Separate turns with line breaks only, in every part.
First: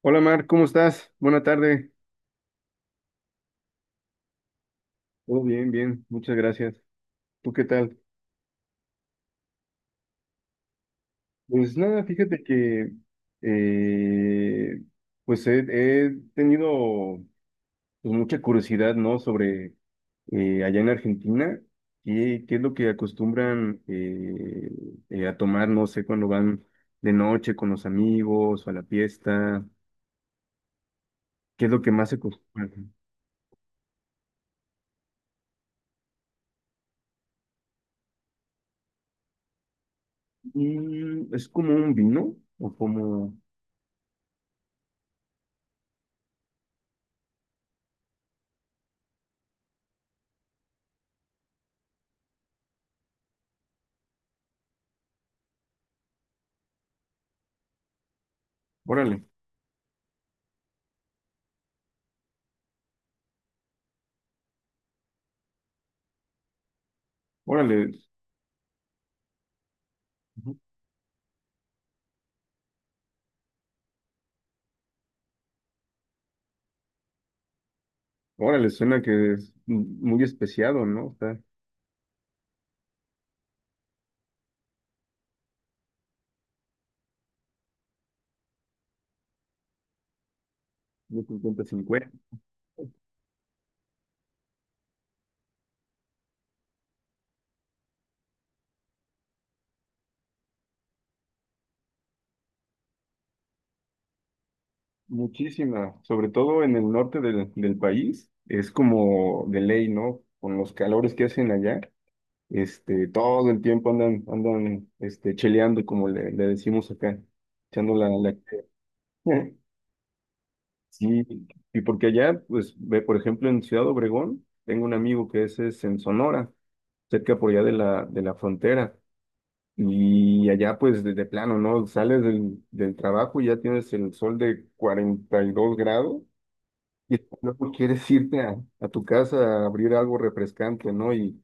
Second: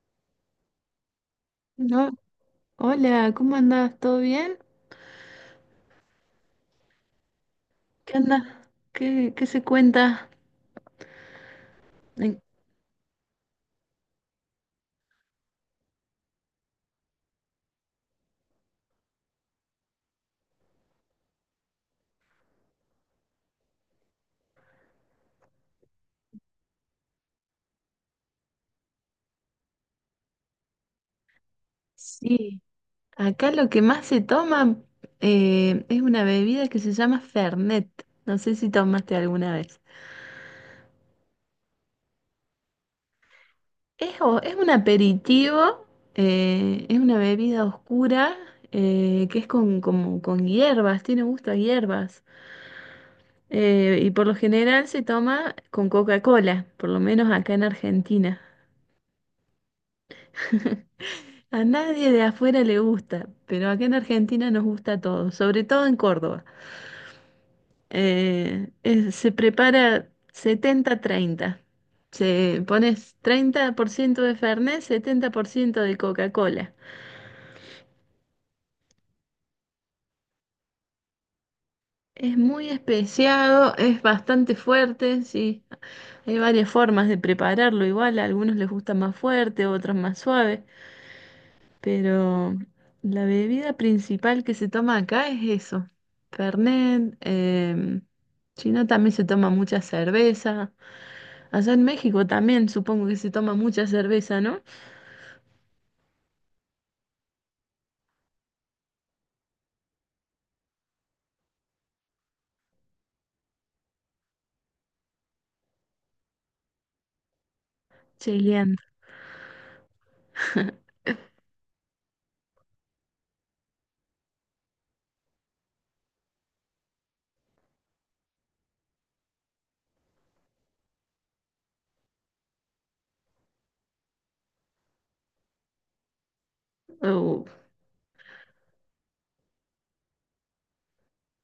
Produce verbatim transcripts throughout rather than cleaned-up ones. Hola Mar, ¿cómo estás? Buena tarde.
No, hola, ¿cómo andás? ¿Todo bien?
Todo bien, bien, muchas gracias. ¿Tú qué tal?
¿Qué andas? ¿Qué, qué se cuenta?
Pues nada,
Eh,
fíjate que eh, pues he, he tenido pues, mucha curiosidad, ¿no? Sobre eh, allá en Argentina, ¿qué, qué es lo que acostumbran eh, eh, a tomar, no sé, cuando van de noche con los amigos o a la fiesta? ¿Qué es lo que más se
Sí,
acostumbra?
acá lo que más se toma eh, es una bebida que se llama Fernet. No sé si tomaste alguna vez.
Mm, ¿es como un vino? ¿O como...
Es, o- es un aperitivo, eh, es una bebida oscura eh, que es con, como, con hierbas, tiene gusto a hierbas. Eh, y por lo general se toma con Coca-Cola, por lo menos acá en Argentina.
Órale,
A nadie de afuera le gusta, pero acá en Argentina nos gusta todo, sobre todo en Córdoba.
órale.
Eh, es- se prepara setenta treinta. Se pones treinta por ciento de Fernet, setenta por ciento de Coca-Cola.
Órale, suena que es muy especiado, ¿no? Está
Es muy especiado, es bastante fuerte, sí. Hay varias formas de prepararlo igual, a algunos les gusta más fuerte, otros más suave.
muy cincuenta a cincuenta.
Pero la bebida principal que se toma acá es eso, Fernet. Em, si no, también se toma mucha cerveza. Allá en México también supongo que se toma mucha cerveza, ¿no?
Muchísima, sobre todo en el norte del, del país, es como de ley, ¿no? Con los calores que hacen allá, este, todo el tiempo andan, andan, este, cheleando, como le, le decimos acá, echando la, la...
Chilean.
Sí, y porque allá, pues, ve, por ejemplo, en Ciudad Obregón, tengo un amigo que ese es en Sonora, cerca por allá de la, de la frontera. Y allá pues de, de plano, ¿no? Sales del, del trabajo y ya tienes el sol de cuarenta y dos grados y
Oh,
luego quieres irte a, a tu casa a abrir algo refrescante, ¿no? Y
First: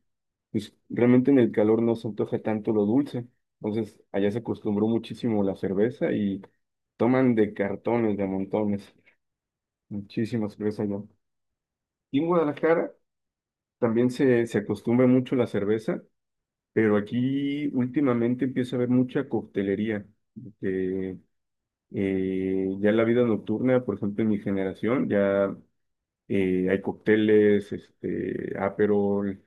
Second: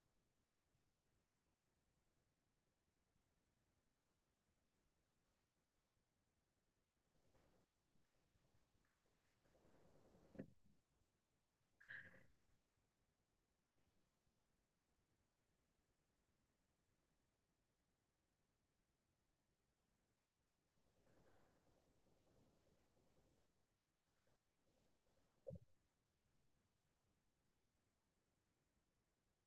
pues realmente en el calor no se antoja tanto lo dulce. Entonces allá se acostumbró muchísimo la cerveza y toman de cartones, de montones, muchísima cerveza allá. Y en Guadalajara también se, se acostumbra mucho la cerveza, pero aquí últimamente empieza a haber mucha coctelería. Eh, ya en la vida nocturna, por ejemplo, en mi generación, ya eh, hay cócteles, este, Aperol,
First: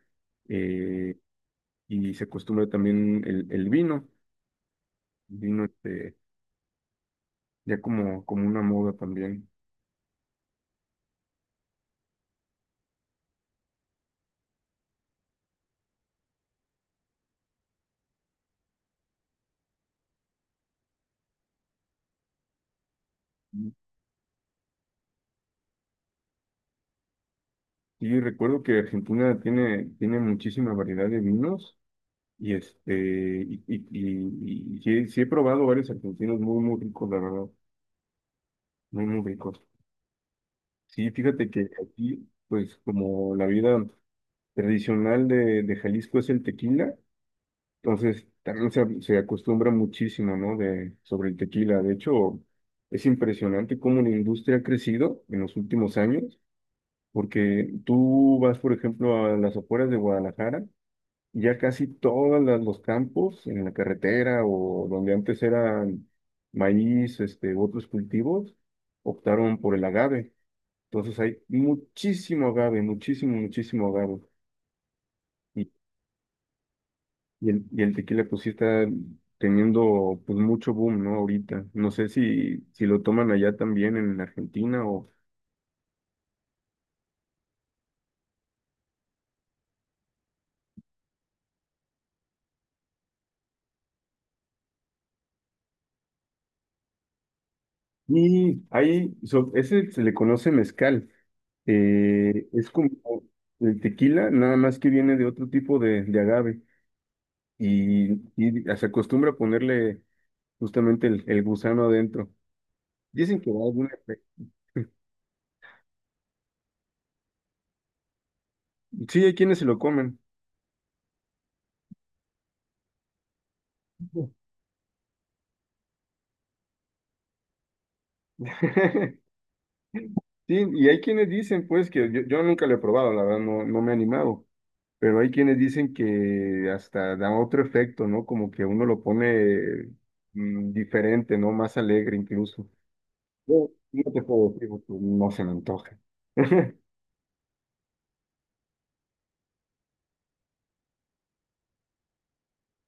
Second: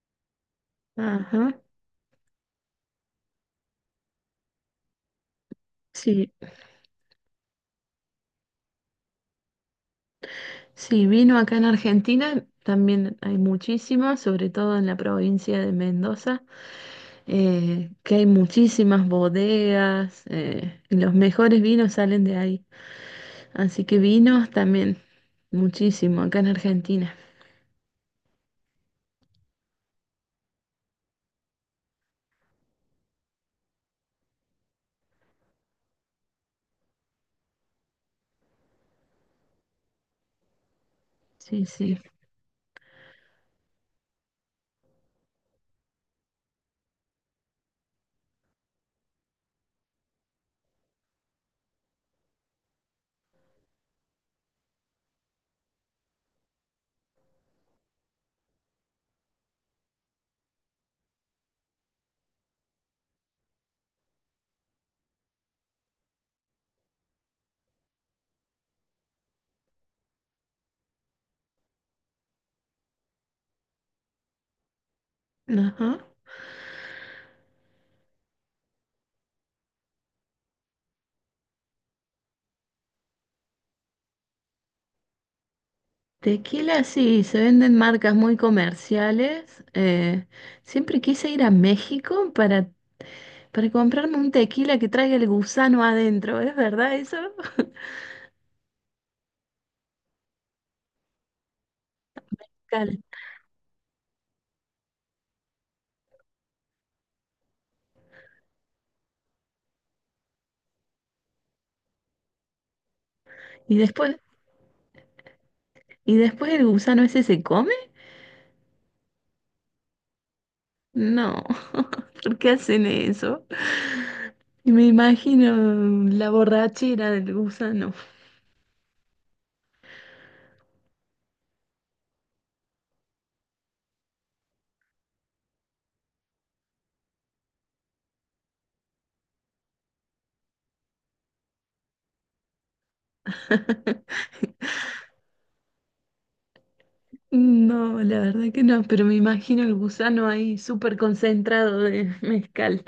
eh,
ajá.
y se acostumbra también el, el vino, el vino este,
Sí,
ya como, como una moda también.
sí, vino acá en Argentina, también hay muchísimo, sobre todo en la provincia de Mendoza, eh, que hay muchísimas bodegas, eh, y los mejores vinos salen de ahí. Así que vinos también, muchísimo, acá en Argentina.
Y recuerdo que Argentina tiene, tiene muchísima variedad de vinos, y este, y, y, y- y sí, he sí he probado varios argentinos muy, muy ricos, la verdad, muy, muy ricos. Sí, fíjate que
Sí, sí.
aquí, pues como la vida tradicional de, de Jalisco es el tequila, entonces también se, se acostumbra muchísimo, ¿no? De, sobre el tequila. De hecho, es impresionante cómo la industria ha crecido en los últimos años, porque tú vas, por ejemplo, a las afueras de Guadalajara, y ya casi todos los campos en la carretera o donde antes eran maíz, este, u otros cultivos, optaron por el agave. Entonces hay muchísimo agave, muchísimo, muchísimo agave.
Ajá.
Y el, y el tequila pues sí está teniendo pues mucho boom, ¿no? Ahorita. No sé si, si lo toman allá también en Argentina o...
Tequila, sí, se venden marcas muy comerciales. Eh, siempre quise ir a México para, para comprarme un tequila que traiga el gusano adentro, ¿es verdad eso?
Y ahí, so- ese se le conoce mezcal. Eh, es como
Cal-
el tequila, nada más que viene de otro tipo de, de agave. Y, y se acostumbra a ponerle justamente el, el gusano adentro. Dicen que da
Y
algún
después,
efecto.
¿y después el gusano ese se come?
Sí, hay quienes se lo comen.
No, ¿por qué hacen eso? Y me imagino la borrachera del gusano.
Sí, y hay quienes dicen, pues, que yo, yo nunca lo he probado, la verdad, no no me he animado. Pero hay quienes dicen que hasta da otro efecto, ¿no? Como que uno lo pone mm, diferente, ¿no? Más alegre incluso. Yo no te puedo decir porque no se me antoja.
No, la verdad que no, pero me imagino el gusano ahí súper concentrado de mezcal.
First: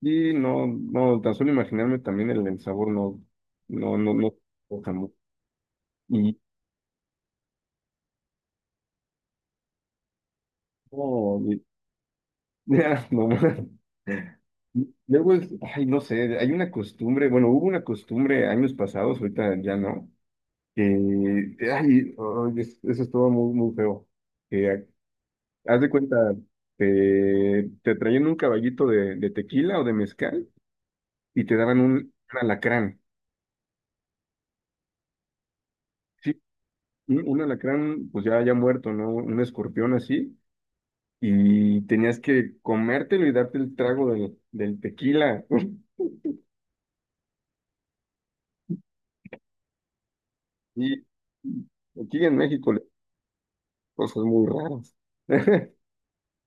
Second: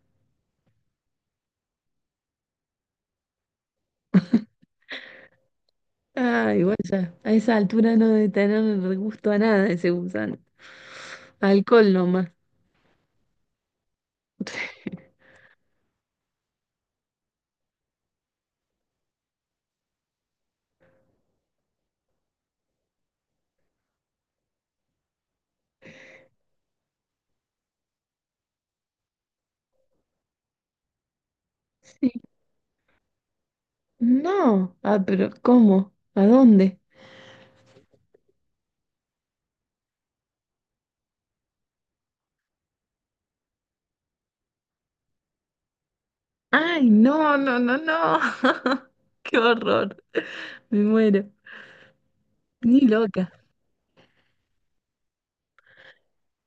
Y no, no, tan solo imaginarme también el, el sabor no, no, no, no antoja mucho. Y
Ah, igual ya, a esa altura no debe tener gusto a nada ese gusano.
no, y-
Alcohol nomás.
no más. Luego es, ay, no sé, hay una costumbre, bueno, hubo una costumbre años pasados, ahorita ya no, que, ay, ay, es- eso estuvo muy, muy feo. Haz de cuenta, te, te traían un caballito de, de tequila o de mezcal y te daban un,
Sí.
un alacrán.
No, ah, pero ¿cómo? ¿A
Sí,
dónde?
un, un alacrán, pues ya, ya muerto, ¿no? Un escorpión así. Y tenías que comértelo y darte el trago del, del tequila.
Ay, no, no, no, no. Qué horror. Me
Y
muero.
aquí en México,
Ni
le-
loca.
cosas muy raras.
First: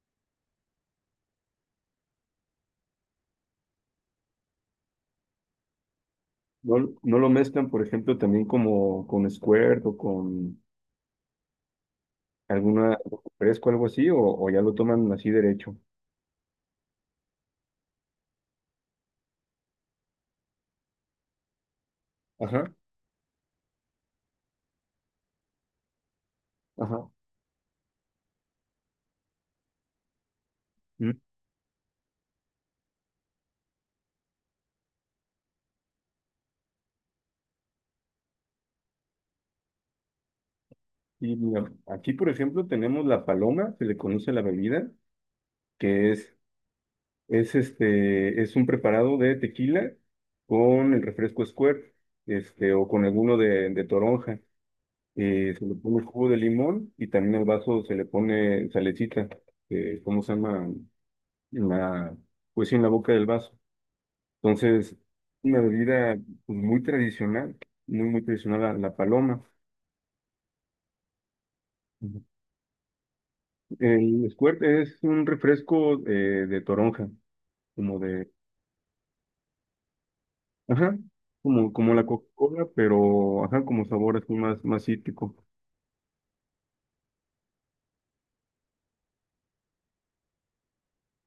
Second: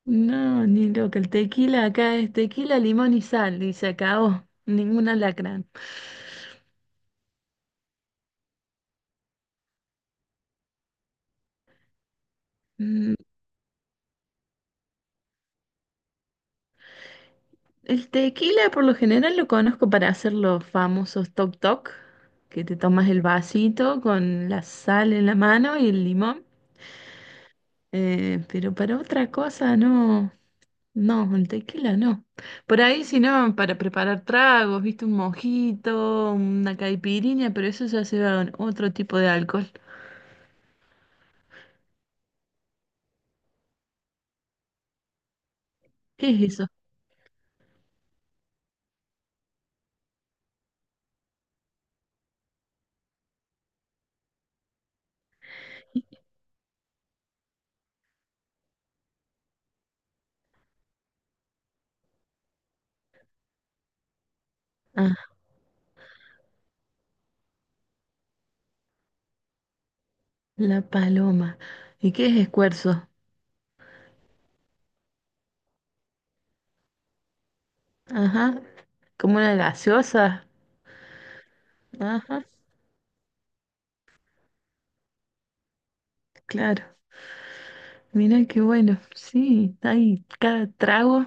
No, ni loca. El tequila acá es tequila, limón y sal, y se acabó. Ningún alacrán.
No, no lo mezclan, por ejemplo, también como con Squirt o con alguna, algo fresco, algo así, o, o ya lo toman así derecho.
El tequila por lo general lo conozco para hacer los famosos toc toc,
Ajá,
que te tomas el vasito con la sal en la mano y el limón,
ajá.
eh, pero para otra cosa no, no, el tequila no. Por ahí si no, para preparar tragos, viste, un mojito, una caipirinha, pero eso ya se va con otro tipo de alcohol.
Y mira, aquí, por ejemplo, tenemos la paloma, se le conoce la bebida, que
¿Qué
es,
es eso?
es este, es un preparado de tequila con el refresco Squirt, este, o con alguno de, de toronja. Eh, se le pone jugo de limón y también al vaso se le pone salecita, eh, ¿cómo se llama? La, pues sí, en la boca del vaso. Entonces,
Ah,
una bebida pues, muy tradicional, muy, muy tradicional la, la paloma.
la paloma. ¿Y
Ujú.
qué es escuerzo?
El Squirt es un refresco eh, de toronja. Como de,
Ajá, como una gaseosa.
ajá, como, como la
Ajá,
Coca-Cola, pero, ajá, como sabor así más, más cítrico.
claro. Mira qué bueno, sí, hay cada trago,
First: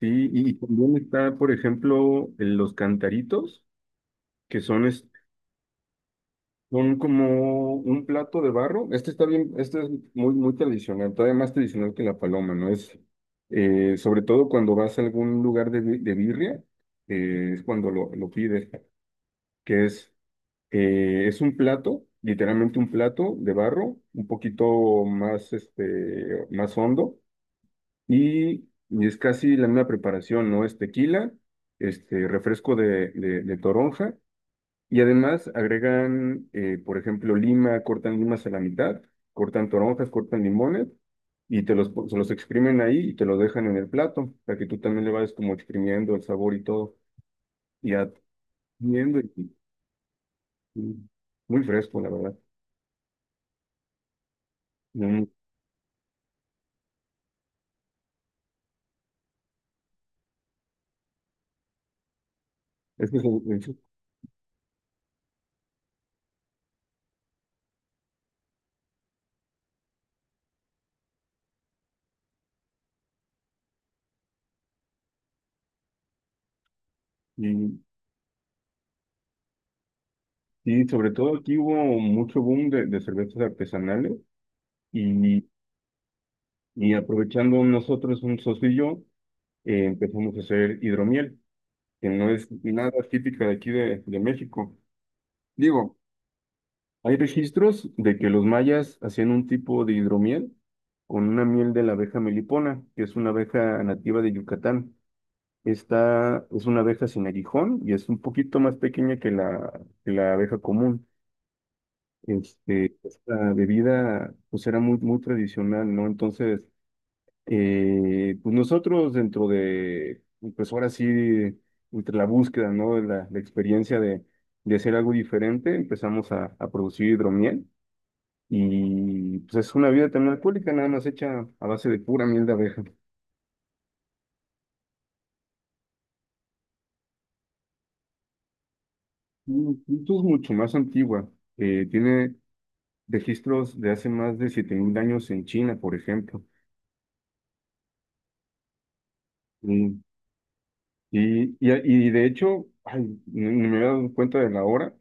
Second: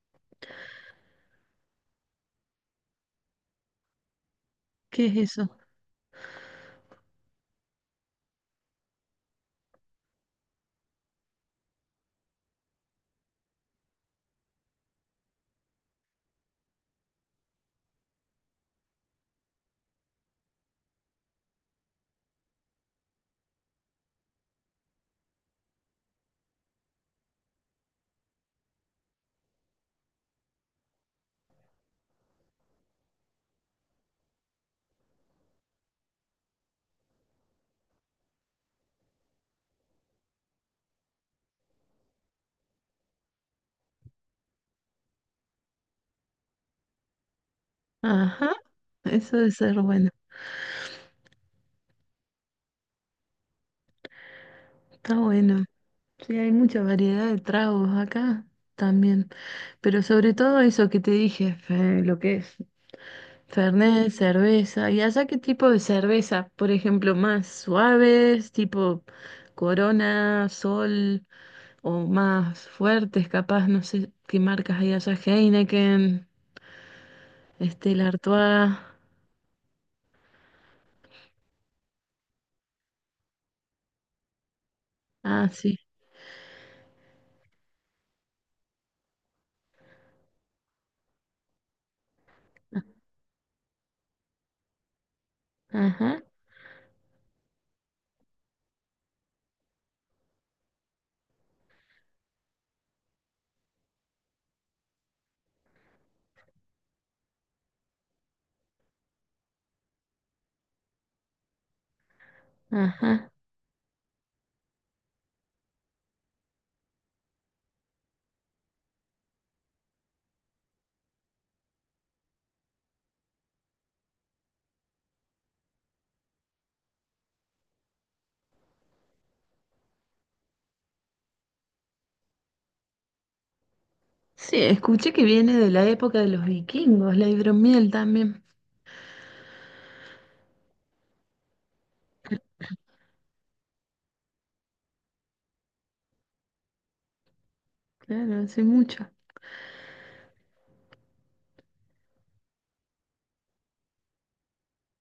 Sí, y también está, por ejemplo, el- los cantaritos, que son,
¿qué
es-
es eso?
son como un plato de barro. Este está bien, este es muy, muy tradicional, todavía más tradicional que la paloma, ¿no? Es, eh, sobre todo cuando vas a algún lugar de, bi- de birria, eh, es cuando lo, lo pides, que es. Eh, es un plato, literalmente un plato de barro, un poquito más, este, más hondo y, y es casi la misma preparación, ¿no? Es tequila, este, refresco de, de, de toronja y además agregan, eh, por ejemplo, lima, cortan limas a la mitad, cortan toronjas, cortan limones y te los, pon- se los exprimen ahí y te los dejan en el plato para que tú también le vayas como exprimiendo el sabor y todo y
Ajá,
atendiendo
eso debe
y,
ser bueno,
y muy fresco, la verdad.
está bueno. Sí, hay mucha variedad de tragos acá también, pero sobre todo eso que te dije, fe- lo que es
Es que so- es-
Fernet, cerveza, ¿y allá qué tipo de cerveza? Por ejemplo, más suaves, tipo Corona, Sol, o más fuertes, capaz, no sé qué marcas hay allá, Heineken,
y,
Stella Artois,
y sobre todo aquí hubo mucho boom de, de cervezas artesanales y,
ah, sí.
y aprovechando nosotros un socio y yo, eh, empezamos a hacer hidromiel, que no es nada típica de aquí de, de México. Digo,
Ajá,
hay registros de que los mayas hacían un tipo de hidromiel con una miel de la abeja melipona, que es una abeja nativa de Yucatán. Esta es una abeja sin aguijón y es un poquito más pequeña que la, que la abeja común. Este,
ajá.
esta bebida pues era muy, muy tradicional, ¿no? Entonces, eh, pues nosotros dentro de, pues ahora sí, entre la búsqueda, ¿no? De La, la experiencia de, de hacer algo diferente, empezamos a, a producir hidromiel y pues es una bebida también alcohólica, nada más hecha a base de pura miel de abeja.
Sí, escuché que viene de la época de los vikingos, la hidromiel también.
Mm, esto es mucho más antigua, eh, tiene registros de hace más de siete mil años en China, por ejemplo.
Claro, hace mucho.
Mm. Y, y, y de hecho, ay, ni ni me había dado cuenta de la hora.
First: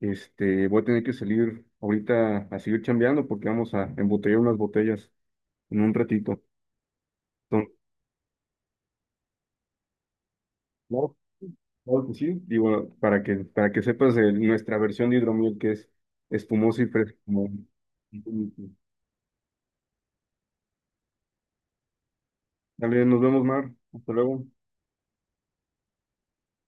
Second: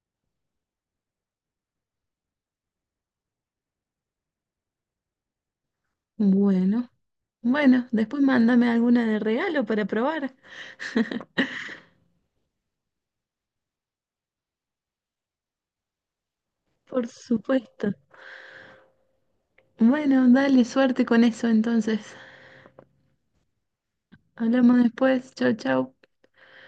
Este, voy a tener que salir ahorita a seguir chambeando porque vamos a embotellar unas botellas en un ratito.
Bueno,
Entonces,
bueno, después mándame alguna de regalo para probar.
claro, claro que sí. Digo, para que, para que sepas de nuestra versión de hidromiel que es espumosa y
Por
fresca. Como...
supuesto. Bueno, dale suerte con eso entonces.
Dale, nos vemos, Mar. Hasta luego.
Hablamos después. Chau, chau.